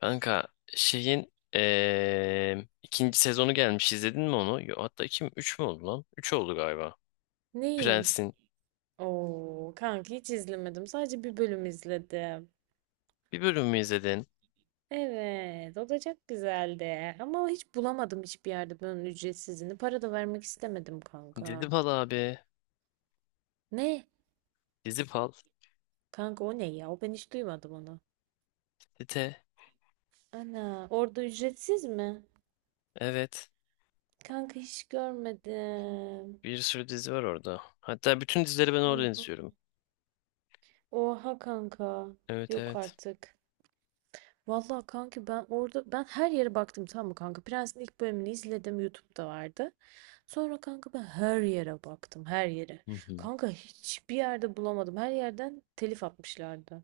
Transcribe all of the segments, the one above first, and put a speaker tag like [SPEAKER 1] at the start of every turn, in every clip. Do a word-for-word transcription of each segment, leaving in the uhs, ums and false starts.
[SPEAKER 1] Kanka şeyin eee, ikinci sezonu gelmiş, izledin mi onu? Yo, hatta iki mi? Üç mü oldu lan? Üç oldu galiba.
[SPEAKER 2] Neyin?
[SPEAKER 1] Prens'in
[SPEAKER 2] Oo, kanka hiç izlemedim. Sadece bir bölüm izledim.
[SPEAKER 1] bir bölümü izledin.
[SPEAKER 2] Evet, o da çok güzeldi. Ama hiç bulamadım hiçbir yerde bunun ücretsizini. Para da vermek istemedim kanka.
[SPEAKER 1] Dizipal abi.
[SPEAKER 2] Ne?
[SPEAKER 1] Dizipal.
[SPEAKER 2] Kanka o ne ya? O ben hiç duymadım onu.
[SPEAKER 1] Dite.
[SPEAKER 2] Ana, orada ücretsiz mi?
[SPEAKER 1] Evet.
[SPEAKER 2] Kanka hiç görmedim.
[SPEAKER 1] Bir sürü dizi var orada. Hatta bütün dizileri ben
[SPEAKER 2] Hı
[SPEAKER 1] oradan
[SPEAKER 2] hı.
[SPEAKER 1] izliyorum.
[SPEAKER 2] Oha kanka.
[SPEAKER 1] Evet,
[SPEAKER 2] Yok
[SPEAKER 1] evet.
[SPEAKER 2] artık. Vallahi kanka ben orada ben her yere baktım tamam mı kanka? Prens'in ilk bölümünü izledim, YouTube'da vardı. Sonra kanka ben her yere baktım, her yere.
[SPEAKER 1] Hı hı.
[SPEAKER 2] Kanka hiçbir yerde bulamadım. Her yerden telif atmışlardı.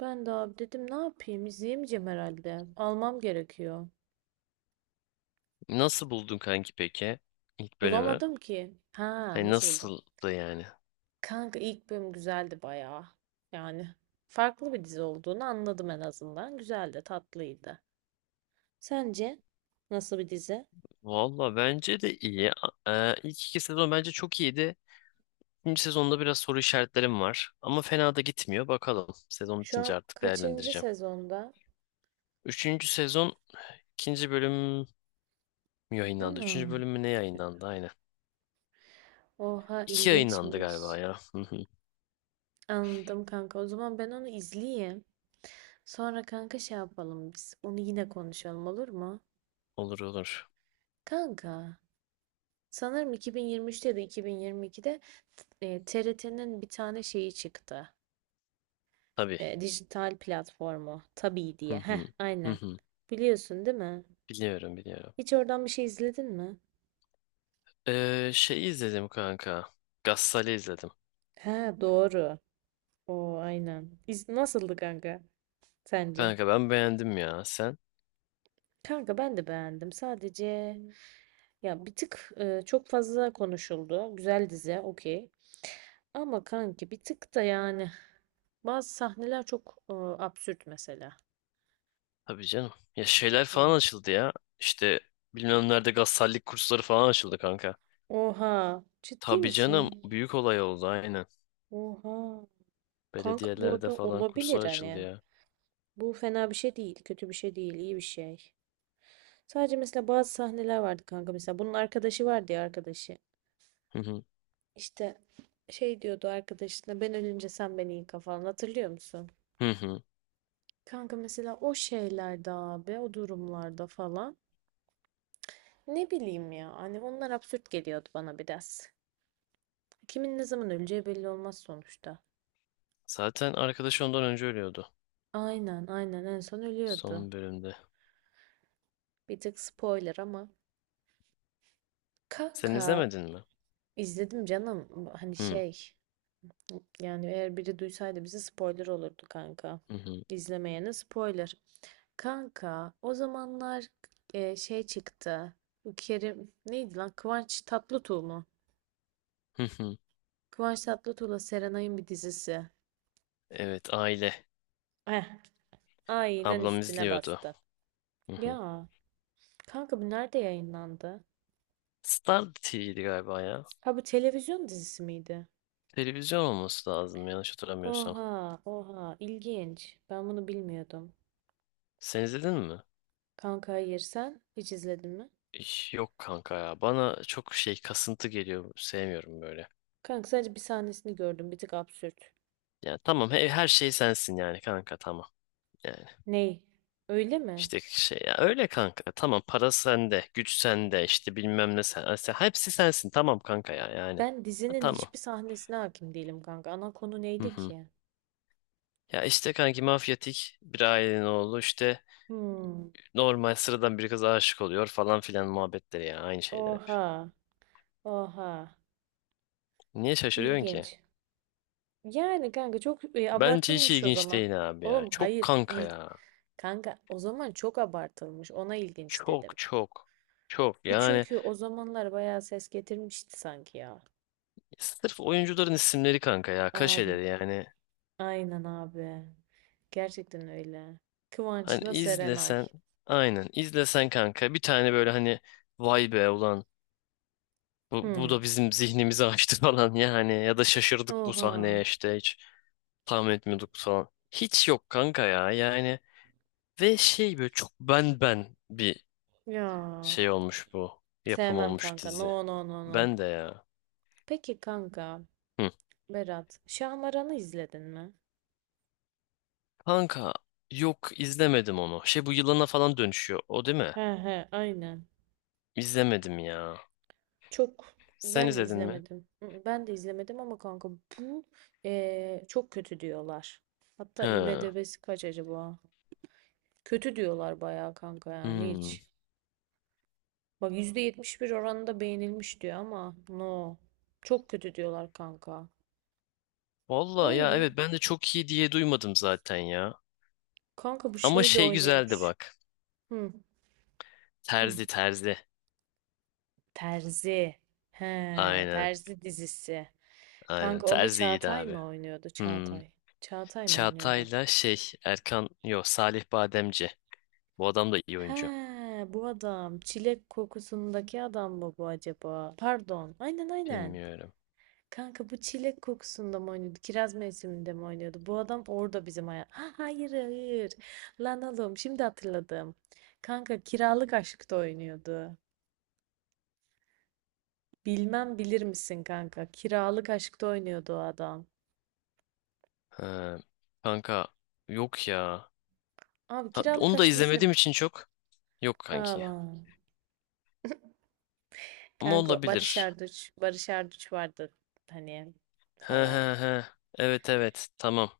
[SPEAKER 2] Ben de abi dedim ne yapayım? İzleyemeyeceğim herhalde. Almam gerekiyor.
[SPEAKER 1] Nasıl buldun kanki peki? ilk bölümü.
[SPEAKER 2] Bulamadım ki. Ha,
[SPEAKER 1] Hani
[SPEAKER 2] nasıl buldum?
[SPEAKER 1] nasıldı yani?
[SPEAKER 2] Kanka ilk bölüm güzeldi bayağı. Yani farklı bir dizi olduğunu anladım en azından. Güzeldi, tatlıydı. Sence nasıl bir dizi?
[SPEAKER 1] Valla bence de iyi. A- e, ilk iki sezon bence çok iyiydi. İkinci sezonda biraz soru işaretlerim var. Ama fena da gitmiyor. Bakalım. Sezon
[SPEAKER 2] Şu
[SPEAKER 1] bitince
[SPEAKER 2] an
[SPEAKER 1] artık
[SPEAKER 2] kaçıncı
[SPEAKER 1] değerlendireceğim.
[SPEAKER 2] sezonda?
[SPEAKER 1] Üçüncü sezon ikinci bölüm mü yayınlandı? Üçüncü
[SPEAKER 2] Ana.
[SPEAKER 1] bölüm mü ne yayınlandı? Aynen.
[SPEAKER 2] Oha,
[SPEAKER 1] İki yayınlandı
[SPEAKER 2] ilginçmiş.
[SPEAKER 1] galiba ya. Hı hı.
[SPEAKER 2] Anladım kanka. O zaman ben onu izleyeyim. Sonra kanka şey yapalım biz. Onu yine konuşalım, olur mu?
[SPEAKER 1] Olur olur.
[SPEAKER 2] Kanka, sanırım iki bin yirmi üçte ya da iki bin yirmi ikide e, T R T'nin bir tane şeyi çıktı.
[SPEAKER 1] Tabii.
[SPEAKER 2] E, dijital platformu. Tabii
[SPEAKER 1] Hı
[SPEAKER 2] diye. Heh,
[SPEAKER 1] hı. Hı
[SPEAKER 2] aynen.
[SPEAKER 1] hı.
[SPEAKER 2] Biliyorsun değil mi?
[SPEAKER 1] Biliyorum, biliyorum.
[SPEAKER 2] Hiç oradan bir şey izledin mi?
[SPEAKER 1] Ee, şey izledim kanka. Gassal'i izledim.
[SPEAKER 2] Ha, doğru. O aynen. İz nasıldı kanka sence?
[SPEAKER 1] Kanka ben beğendim ya. Sen?
[SPEAKER 2] Kanka ben de beğendim. Sadece ya bir tık e, çok fazla konuşuldu. Güzel dizi, okey. Ama kanki bir tık da yani bazı sahneler çok e, absürt mesela.
[SPEAKER 1] Tabii canım. Ya şeyler
[SPEAKER 2] Yani.
[SPEAKER 1] falan açıldı ya. İşte bilmem nerede gassallik kursları falan açıldı kanka.
[SPEAKER 2] Oha, ciddi
[SPEAKER 1] Tabii
[SPEAKER 2] misin?
[SPEAKER 1] canım. Büyük olay oldu, aynen.
[SPEAKER 2] Oha. Kanka bu
[SPEAKER 1] Belediyelerde
[SPEAKER 2] arada
[SPEAKER 1] falan
[SPEAKER 2] olabilir
[SPEAKER 1] kurslar açıldı
[SPEAKER 2] hani.
[SPEAKER 1] ya.
[SPEAKER 2] Bu fena bir şey değil, kötü bir şey değil, iyi bir şey. Sadece mesela bazı sahneler vardı kanka mesela. Bunun arkadaşı vardı ya, arkadaşı.
[SPEAKER 1] Hı hı.
[SPEAKER 2] İşte şey diyordu arkadaşına, ben ölünce sen beni yıka falan, hatırlıyor musun?
[SPEAKER 1] Hı hı.
[SPEAKER 2] Kanka mesela o şeylerde abi, o durumlarda falan. Ne bileyim ya, hani onlar absürt geliyordu bana biraz. Kimin ne zaman öleceği belli olmaz sonuçta.
[SPEAKER 1] Zaten arkadaşı ondan önce ölüyordu.
[SPEAKER 2] Aynen aynen, en son ölüyordu.
[SPEAKER 1] Son bölümde.
[SPEAKER 2] Bir tık spoiler ama.
[SPEAKER 1] Sen
[SPEAKER 2] Kaka,
[SPEAKER 1] izlemedin mi?
[SPEAKER 2] izledim canım. Hani
[SPEAKER 1] Hı
[SPEAKER 2] şey, yani eğer biri duysaydı bize spoiler olurdu kanka.
[SPEAKER 1] hı hı.
[SPEAKER 2] İzlemeyene spoiler. Kanka o zamanlar e, şey çıktı. Bu Kerim neydi lan? Kıvanç Tatlıtuğ mu?
[SPEAKER 1] Hı hı.
[SPEAKER 2] Kıvanç Tatlıtuğ'la Serenay'ın bir dizisi.
[SPEAKER 1] Evet, aile.
[SPEAKER 2] Eh, aynen
[SPEAKER 1] Ablam
[SPEAKER 2] üstüne
[SPEAKER 1] izliyordu.
[SPEAKER 2] bastı.
[SPEAKER 1] Hı hı.
[SPEAKER 2] Ya kanka, bu nerede yayınlandı?
[SPEAKER 1] Star T V'ydi galiba ya.
[SPEAKER 2] Ha, bu televizyon dizisi miydi?
[SPEAKER 1] Televizyon olması lazım, yanlış hatırlamıyorsam.
[SPEAKER 2] Oha, oha, ilginç. Ben bunu bilmiyordum.
[SPEAKER 1] Sen izledin mi?
[SPEAKER 2] Kanka hayır, sen hiç izledin mi?
[SPEAKER 1] İş- Yok kanka ya. Bana çok şey kasıntı geliyor. Sevmiyorum böyle.
[SPEAKER 2] Kanka sadece bir sahnesini gördüm, bir tık absürt.
[SPEAKER 1] Yani tamam, he- her şey sensin yani kanka, tamam. Yani
[SPEAKER 2] Ney? Öyle mi?
[SPEAKER 1] İşte şey ya, öyle kanka, tamam, para sende, güç sende, işte bilmem ne sen, sen- hepsi sensin, tamam kanka ya yani.
[SPEAKER 2] Ben
[SPEAKER 1] Ha,
[SPEAKER 2] dizinin
[SPEAKER 1] tamam.
[SPEAKER 2] hiçbir sahnesine hakim değilim kanka. Ana konu
[SPEAKER 1] Hı
[SPEAKER 2] neydi
[SPEAKER 1] hı.
[SPEAKER 2] ki?
[SPEAKER 1] Ya işte kanki, mafyatik bir ailenin oğlu, işte
[SPEAKER 2] Hmm.
[SPEAKER 1] normal sıradan bir kıza aşık oluyor falan filan, muhabbetleri ya, aynı şeyler hep.
[SPEAKER 2] Oha, oha,
[SPEAKER 1] Niye şaşırıyorsun ki?
[SPEAKER 2] ilginç. Yani kanka çok e,
[SPEAKER 1] Bence hiç
[SPEAKER 2] abartılmış o
[SPEAKER 1] ilginç
[SPEAKER 2] zaman.
[SPEAKER 1] değil abi ya.
[SPEAKER 2] Oğlum
[SPEAKER 1] Çok
[SPEAKER 2] hayır,
[SPEAKER 1] kanka
[SPEAKER 2] il
[SPEAKER 1] ya.
[SPEAKER 2] kanka o zaman çok abartılmış. Ona ilginç dedim.
[SPEAKER 1] Çok çok. Çok
[SPEAKER 2] Bu
[SPEAKER 1] yani,
[SPEAKER 2] çünkü o zamanlar bayağı ses getirmişti sanki ya.
[SPEAKER 1] sırf oyuncuların isimleri kanka ya,
[SPEAKER 2] Abi,
[SPEAKER 1] kaşeleri yani.
[SPEAKER 2] aynen abi. Gerçekten öyle.
[SPEAKER 1] Hani
[SPEAKER 2] Kıvanç'la Serenay.
[SPEAKER 1] izlesen, aynen izlesen kanka bir tane, böyle hani vay be ulan, bu, bu
[SPEAKER 2] Hmm.
[SPEAKER 1] da bizim zihnimizi açtı falan, yani ya da şaşırdık bu
[SPEAKER 2] Oha.
[SPEAKER 1] sahneye, işte hiç tahmin etmiyorduk falan. Hiç yok kanka ya yani. Ve şey böyle çok, ben ben bir
[SPEAKER 2] Ya.
[SPEAKER 1] şey olmuş, bu yapım
[SPEAKER 2] Sevmem
[SPEAKER 1] olmuş
[SPEAKER 2] kanka.
[SPEAKER 1] dizi.
[SPEAKER 2] No no no no.
[SPEAKER 1] Ben de ya.
[SPEAKER 2] Peki kanka.
[SPEAKER 1] Hı.
[SPEAKER 2] Berat, Şahmaran'ı izledin mi?
[SPEAKER 1] Kanka yok, izlemedim onu. Şey, bu yılana falan dönüşüyor o, değil mi?
[SPEAKER 2] He he, aynen.
[SPEAKER 1] İzlemedim ya.
[SPEAKER 2] Çok.
[SPEAKER 1] Sen
[SPEAKER 2] Ben de
[SPEAKER 1] izledin mi?
[SPEAKER 2] izlemedim. Mm, Ben de izlemedim ama kanka bu eee, çok kötü diyorlar. Hatta
[SPEAKER 1] He.
[SPEAKER 2] I M D B'si kaç acaba? Kötü diyorlar bayağı kanka, yani
[SPEAKER 1] Hmm.
[SPEAKER 2] hiç. Bak, yüzde yetmiş bir oranında beğenilmiş diyor ama no. Çok kötü diyorlar kanka.
[SPEAKER 1] Valla
[SPEAKER 2] Vay
[SPEAKER 1] ya,
[SPEAKER 2] be.
[SPEAKER 1] evet, ben de çok iyi diye duymadım zaten ya.
[SPEAKER 2] Kanka bu
[SPEAKER 1] Ama
[SPEAKER 2] şey de
[SPEAKER 1] şey güzeldi
[SPEAKER 2] oynuyormuş.
[SPEAKER 1] bak.
[SPEAKER 2] Hı, hı.
[SPEAKER 1] Terzi terzi.
[SPEAKER 2] Terzi. He,
[SPEAKER 1] Aynen
[SPEAKER 2] Terzi dizisi.
[SPEAKER 1] aynen,
[SPEAKER 2] Kanka onda
[SPEAKER 1] terzi iyiydi
[SPEAKER 2] Çağatay
[SPEAKER 1] abi.
[SPEAKER 2] mı oynuyordu?
[SPEAKER 1] Hmm.
[SPEAKER 2] Çağatay. Çağatay mı oynuyordu?
[SPEAKER 1] Çağatay'la şey, Erkan, yok, Salih Bademci. Bu adam da iyi
[SPEAKER 2] He,
[SPEAKER 1] oyuncu.
[SPEAKER 2] bu adam. Çilek kokusundaki adam mı bu acaba? Pardon. Aynen aynen.
[SPEAKER 1] Bilmiyorum.
[SPEAKER 2] Kanka bu çilek kokusunda mı oynuyordu? Kiraz mevsiminde mi oynuyordu? Bu adam orada bizim hayat. Ha, hayır hayır. Lan oğlum, şimdi hatırladım. Kanka, kiralık aşkta oynuyordu. Bilmem bilir misin kanka? Kiralık aşkta oynuyordu o adam.
[SPEAKER 1] Ha, kanka, yok ya.
[SPEAKER 2] Abi,
[SPEAKER 1] Ha,
[SPEAKER 2] kiralık
[SPEAKER 1] onu da
[SPEAKER 2] aşkı
[SPEAKER 1] izlemediğim
[SPEAKER 2] izleme.
[SPEAKER 1] için çok. Yok kanki.
[SPEAKER 2] Aman.
[SPEAKER 1] Ama
[SPEAKER 2] Kanka Barış
[SPEAKER 1] olabilir.
[SPEAKER 2] Arduç. Barış Arduç vardı. Hani
[SPEAKER 1] He he
[SPEAKER 2] falan.
[SPEAKER 1] he. Evet, evet, tamam.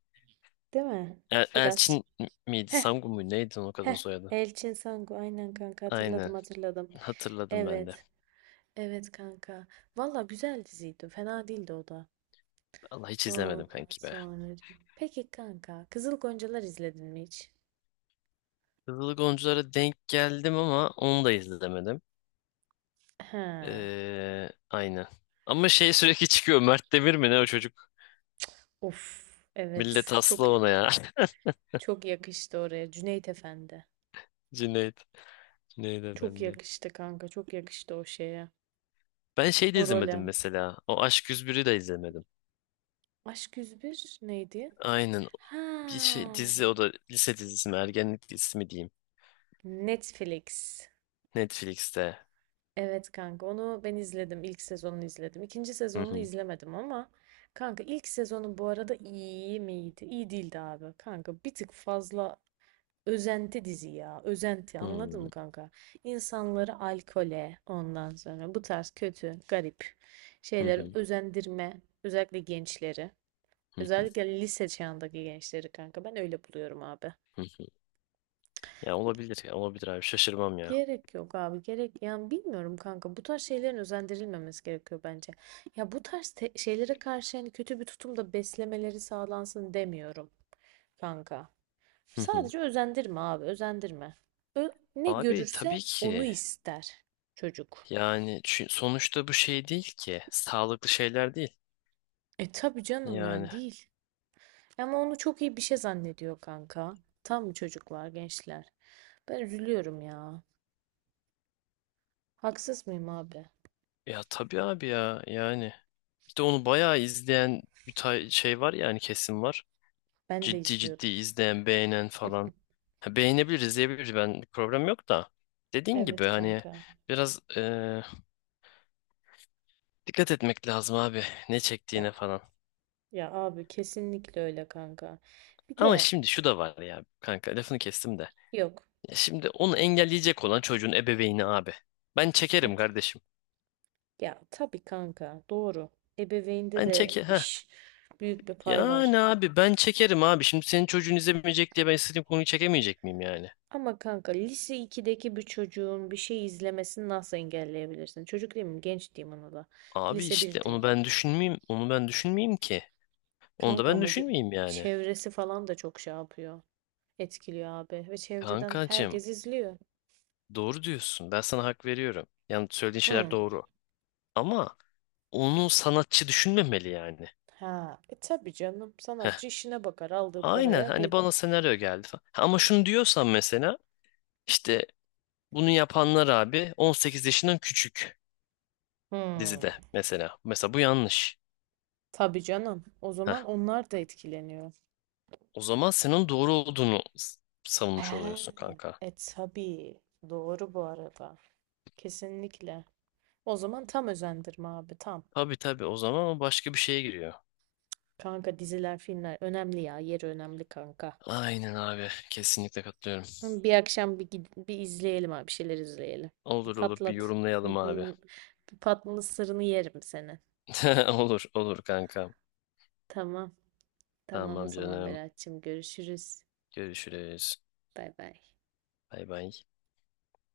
[SPEAKER 2] Değil mi?
[SPEAKER 1] El-
[SPEAKER 2] Biraz.
[SPEAKER 1] Elçin miydi?
[SPEAKER 2] Heh
[SPEAKER 1] Sangu muydu? Neydi o kadın
[SPEAKER 2] heh.
[SPEAKER 1] soyadı?
[SPEAKER 2] Elçin Sangu. Aynen kanka, hatırladım
[SPEAKER 1] Aynen.
[SPEAKER 2] hatırladım.
[SPEAKER 1] Hatırladım ben de.
[SPEAKER 2] Evet. Evet kanka. Valla güzel diziydi. Fena değildi o da.
[SPEAKER 1] Allah, hiç izlemedim
[SPEAKER 2] Ondan
[SPEAKER 1] kanki be.
[SPEAKER 2] sonra. Peki kanka. Kızıl Goncalar izledin mi hiç?
[SPEAKER 1] Kızıl Goncalara denk geldim ama onu da izlemedim.
[SPEAKER 2] Ha.
[SPEAKER 1] Ee, aynen. Ama şey, sürekli çıkıyor. Mert Demir mi ne o çocuk?
[SPEAKER 2] Of.
[SPEAKER 1] Millet
[SPEAKER 2] Evet. Çok
[SPEAKER 1] aslı ona ya.
[SPEAKER 2] çok yakıştı oraya. Cüneyt Efendi.
[SPEAKER 1] Cüneyt. Cüneyt
[SPEAKER 2] Çok
[SPEAKER 1] Efendi.
[SPEAKER 2] yakıştı kanka. Çok yakıştı o şeye.
[SPEAKER 1] Ben şey de
[SPEAKER 2] O role.
[SPEAKER 1] izlemedim mesela. O Aşk yüz biri de izlemedim.
[SPEAKER 2] Aşk yüz bir neydi?
[SPEAKER 1] Aynen.
[SPEAKER 2] Ha.
[SPEAKER 1] Bir şey, dizi o da, lise dizisi mi ergenlik dizisi mi diyeyim.
[SPEAKER 2] Netflix.
[SPEAKER 1] Netflix'te.
[SPEAKER 2] Evet kanka, onu ben izledim. İlk sezonunu izledim. İkinci
[SPEAKER 1] Hı
[SPEAKER 2] sezonunu
[SPEAKER 1] hı.
[SPEAKER 2] izlemedim ama kanka, ilk sezonu bu arada iyi miydi? İyi değildi abi. Kanka bir tık fazla özenti dizi ya. Özenti,
[SPEAKER 1] Hı
[SPEAKER 2] anladın
[SPEAKER 1] hı.
[SPEAKER 2] mı kanka? İnsanları alkole, ondan sonra bu tarz kötü, garip
[SPEAKER 1] Hı
[SPEAKER 2] şeyleri
[SPEAKER 1] hı.
[SPEAKER 2] özendirme. Özellikle gençleri.
[SPEAKER 1] Hı
[SPEAKER 2] Özellikle lise çağındaki gençleri kanka. Ben öyle buluyorum abi.
[SPEAKER 1] hı. Ya olabilir, ya olabilir abi, şaşırmam ya.
[SPEAKER 2] Gerek yok abi, gerek, yani bilmiyorum kanka, bu tarz şeylerin özendirilmemesi gerekiyor bence. Ya bu tarz te- şeylere karşı yani kötü bir tutumda beslemeleri sağlansın demiyorum kanka.
[SPEAKER 1] Hı hı.
[SPEAKER 2] Sadece özendirme abi, özendirme. Ö- ne
[SPEAKER 1] Abi tabii
[SPEAKER 2] görürse onu
[SPEAKER 1] ki.
[SPEAKER 2] ister çocuk.
[SPEAKER 1] Yani çü- sonuçta bu şey değil ki. Sağlıklı şeyler değil.
[SPEAKER 2] E tabii canım,
[SPEAKER 1] Yani
[SPEAKER 2] yani değil. Ama onu çok iyi bir şey zannediyor kanka. Tam çocuklar, gençler? Ben üzülüyorum ya. Haksız mıyım abi?
[SPEAKER 1] ya tabii abi ya yani, bir de onu bayağı izleyen bir tay- şey var yani, kesim var.
[SPEAKER 2] Ben de
[SPEAKER 1] Ciddi ciddi
[SPEAKER 2] izliyordum.
[SPEAKER 1] izleyen, beğenen falan. Ha, beğenebilir, izleyebilir, ben problem yok da. Dediğin gibi
[SPEAKER 2] Evet
[SPEAKER 1] hani
[SPEAKER 2] kanka.
[SPEAKER 1] biraz e, dikkat etmek lazım abi, ne
[SPEAKER 2] Ya
[SPEAKER 1] çektiğine falan.
[SPEAKER 2] Ya abi, kesinlikle öyle kanka. Bir
[SPEAKER 1] Ama
[SPEAKER 2] de
[SPEAKER 1] şimdi şu da var ya kanka, lafını kestim de.
[SPEAKER 2] yok.
[SPEAKER 1] Ya şimdi onu engelleyecek olan çocuğun ebeveyni abi. Ben çekerim
[SPEAKER 2] et-
[SPEAKER 1] kardeşim.
[SPEAKER 2] Ya tabii kanka, doğru. Ebeveynde
[SPEAKER 1] Ben
[SPEAKER 2] de
[SPEAKER 1] çekerim.
[SPEAKER 2] iş, büyük bir pay
[SPEAKER 1] Yani
[SPEAKER 2] var.
[SPEAKER 1] abi ben çekerim abi. Şimdi senin çocuğun izlemeyecek diye ben istediğim konuyu çekemeyecek miyim yani?
[SPEAKER 2] Ama kanka, lise ikideki bir çocuğun bir şey izlemesini nasıl engelleyebilirsin? Çocuk değil mi? Genç diyeyim ona da.
[SPEAKER 1] Abi
[SPEAKER 2] Lise
[SPEAKER 1] işte
[SPEAKER 2] bir diyeyim.
[SPEAKER 1] onu ben düşünmeyeyim. Onu ben düşünmeyeyim ki. Onu da
[SPEAKER 2] Kanka
[SPEAKER 1] ben
[SPEAKER 2] ama ge-
[SPEAKER 1] düşünmeyeyim yani.
[SPEAKER 2] çevresi falan da çok şey yapıyor. Etkiliyor abi. Ve çevreden
[SPEAKER 1] Kankacığım
[SPEAKER 2] herkes izliyor.
[SPEAKER 1] doğru diyorsun. Ben sana hak veriyorum. Yani söylediğin şeyler
[SPEAKER 2] Hı.
[SPEAKER 1] doğru. Ama onu sanatçı düşünmemeli yani.
[SPEAKER 2] Ha. E tabii canım.
[SPEAKER 1] Heh.
[SPEAKER 2] Sanatçı işine bakar. Aldığı
[SPEAKER 1] Aynen,
[SPEAKER 2] paraya gel.
[SPEAKER 1] hani bana senaryo geldi falan. Ha, ama şunu diyorsan mesela, işte bunu yapanlar abi on sekiz yaşından küçük
[SPEAKER 2] Hı.
[SPEAKER 1] dizide mesela. Mesela bu yanlış.
[SPEAKER 2] Tabii canım. O
[SPEAKER 1] Heh.
[SPEAKER 2] zaman onlar da etkileniyor.
[SPEAKER 1] O zaman senin doğru olduğunu s- savunmuş
[SPEAKER 2] He,
[SPEAKER 1] oluyorsun kanka.
[SPEAKER 2] e tabii. Doğru bu arada. Kesinlikle. O zaman tam özendirme abi, tam.
[SPEAKER 1] Tabii tabii, o zaman o başka bir şeye giriyor.
[SPEAKER 2] Kanka diziler, filmler önemli ya. Yeri önemli kanka.
[SPEAKER 1] Aynen abi, kesinlikle katılıyorum.
[SPEAKER 2] Hı, bir akşam bir, gid- bir izleyelim abi. Bir şeyler izleyelim. Bir
[SPEAKER 1] Olur olur, bir
[SPEAKER 2] patlat. Hı,
[SPEAKER 1] yorumlayalım abi.
[SPEAKER 2] hı. Bir patlı sırrını yerim seni.
[SPEAKER 1] Olur olur kanka.
[SPEAKER 2] Tamam. Tamam o
[SPEAKER 1] Tamam
[SPEAKER 2] zaman
[SPEAKER 1] canım.
[SPEAKER 2] Berat'cığım, görüşürüz.
[SPEAKER 1] Görüşürüz.
[SPEAKER 2] Bay bay.
[SPEAKER 1] Bay bay.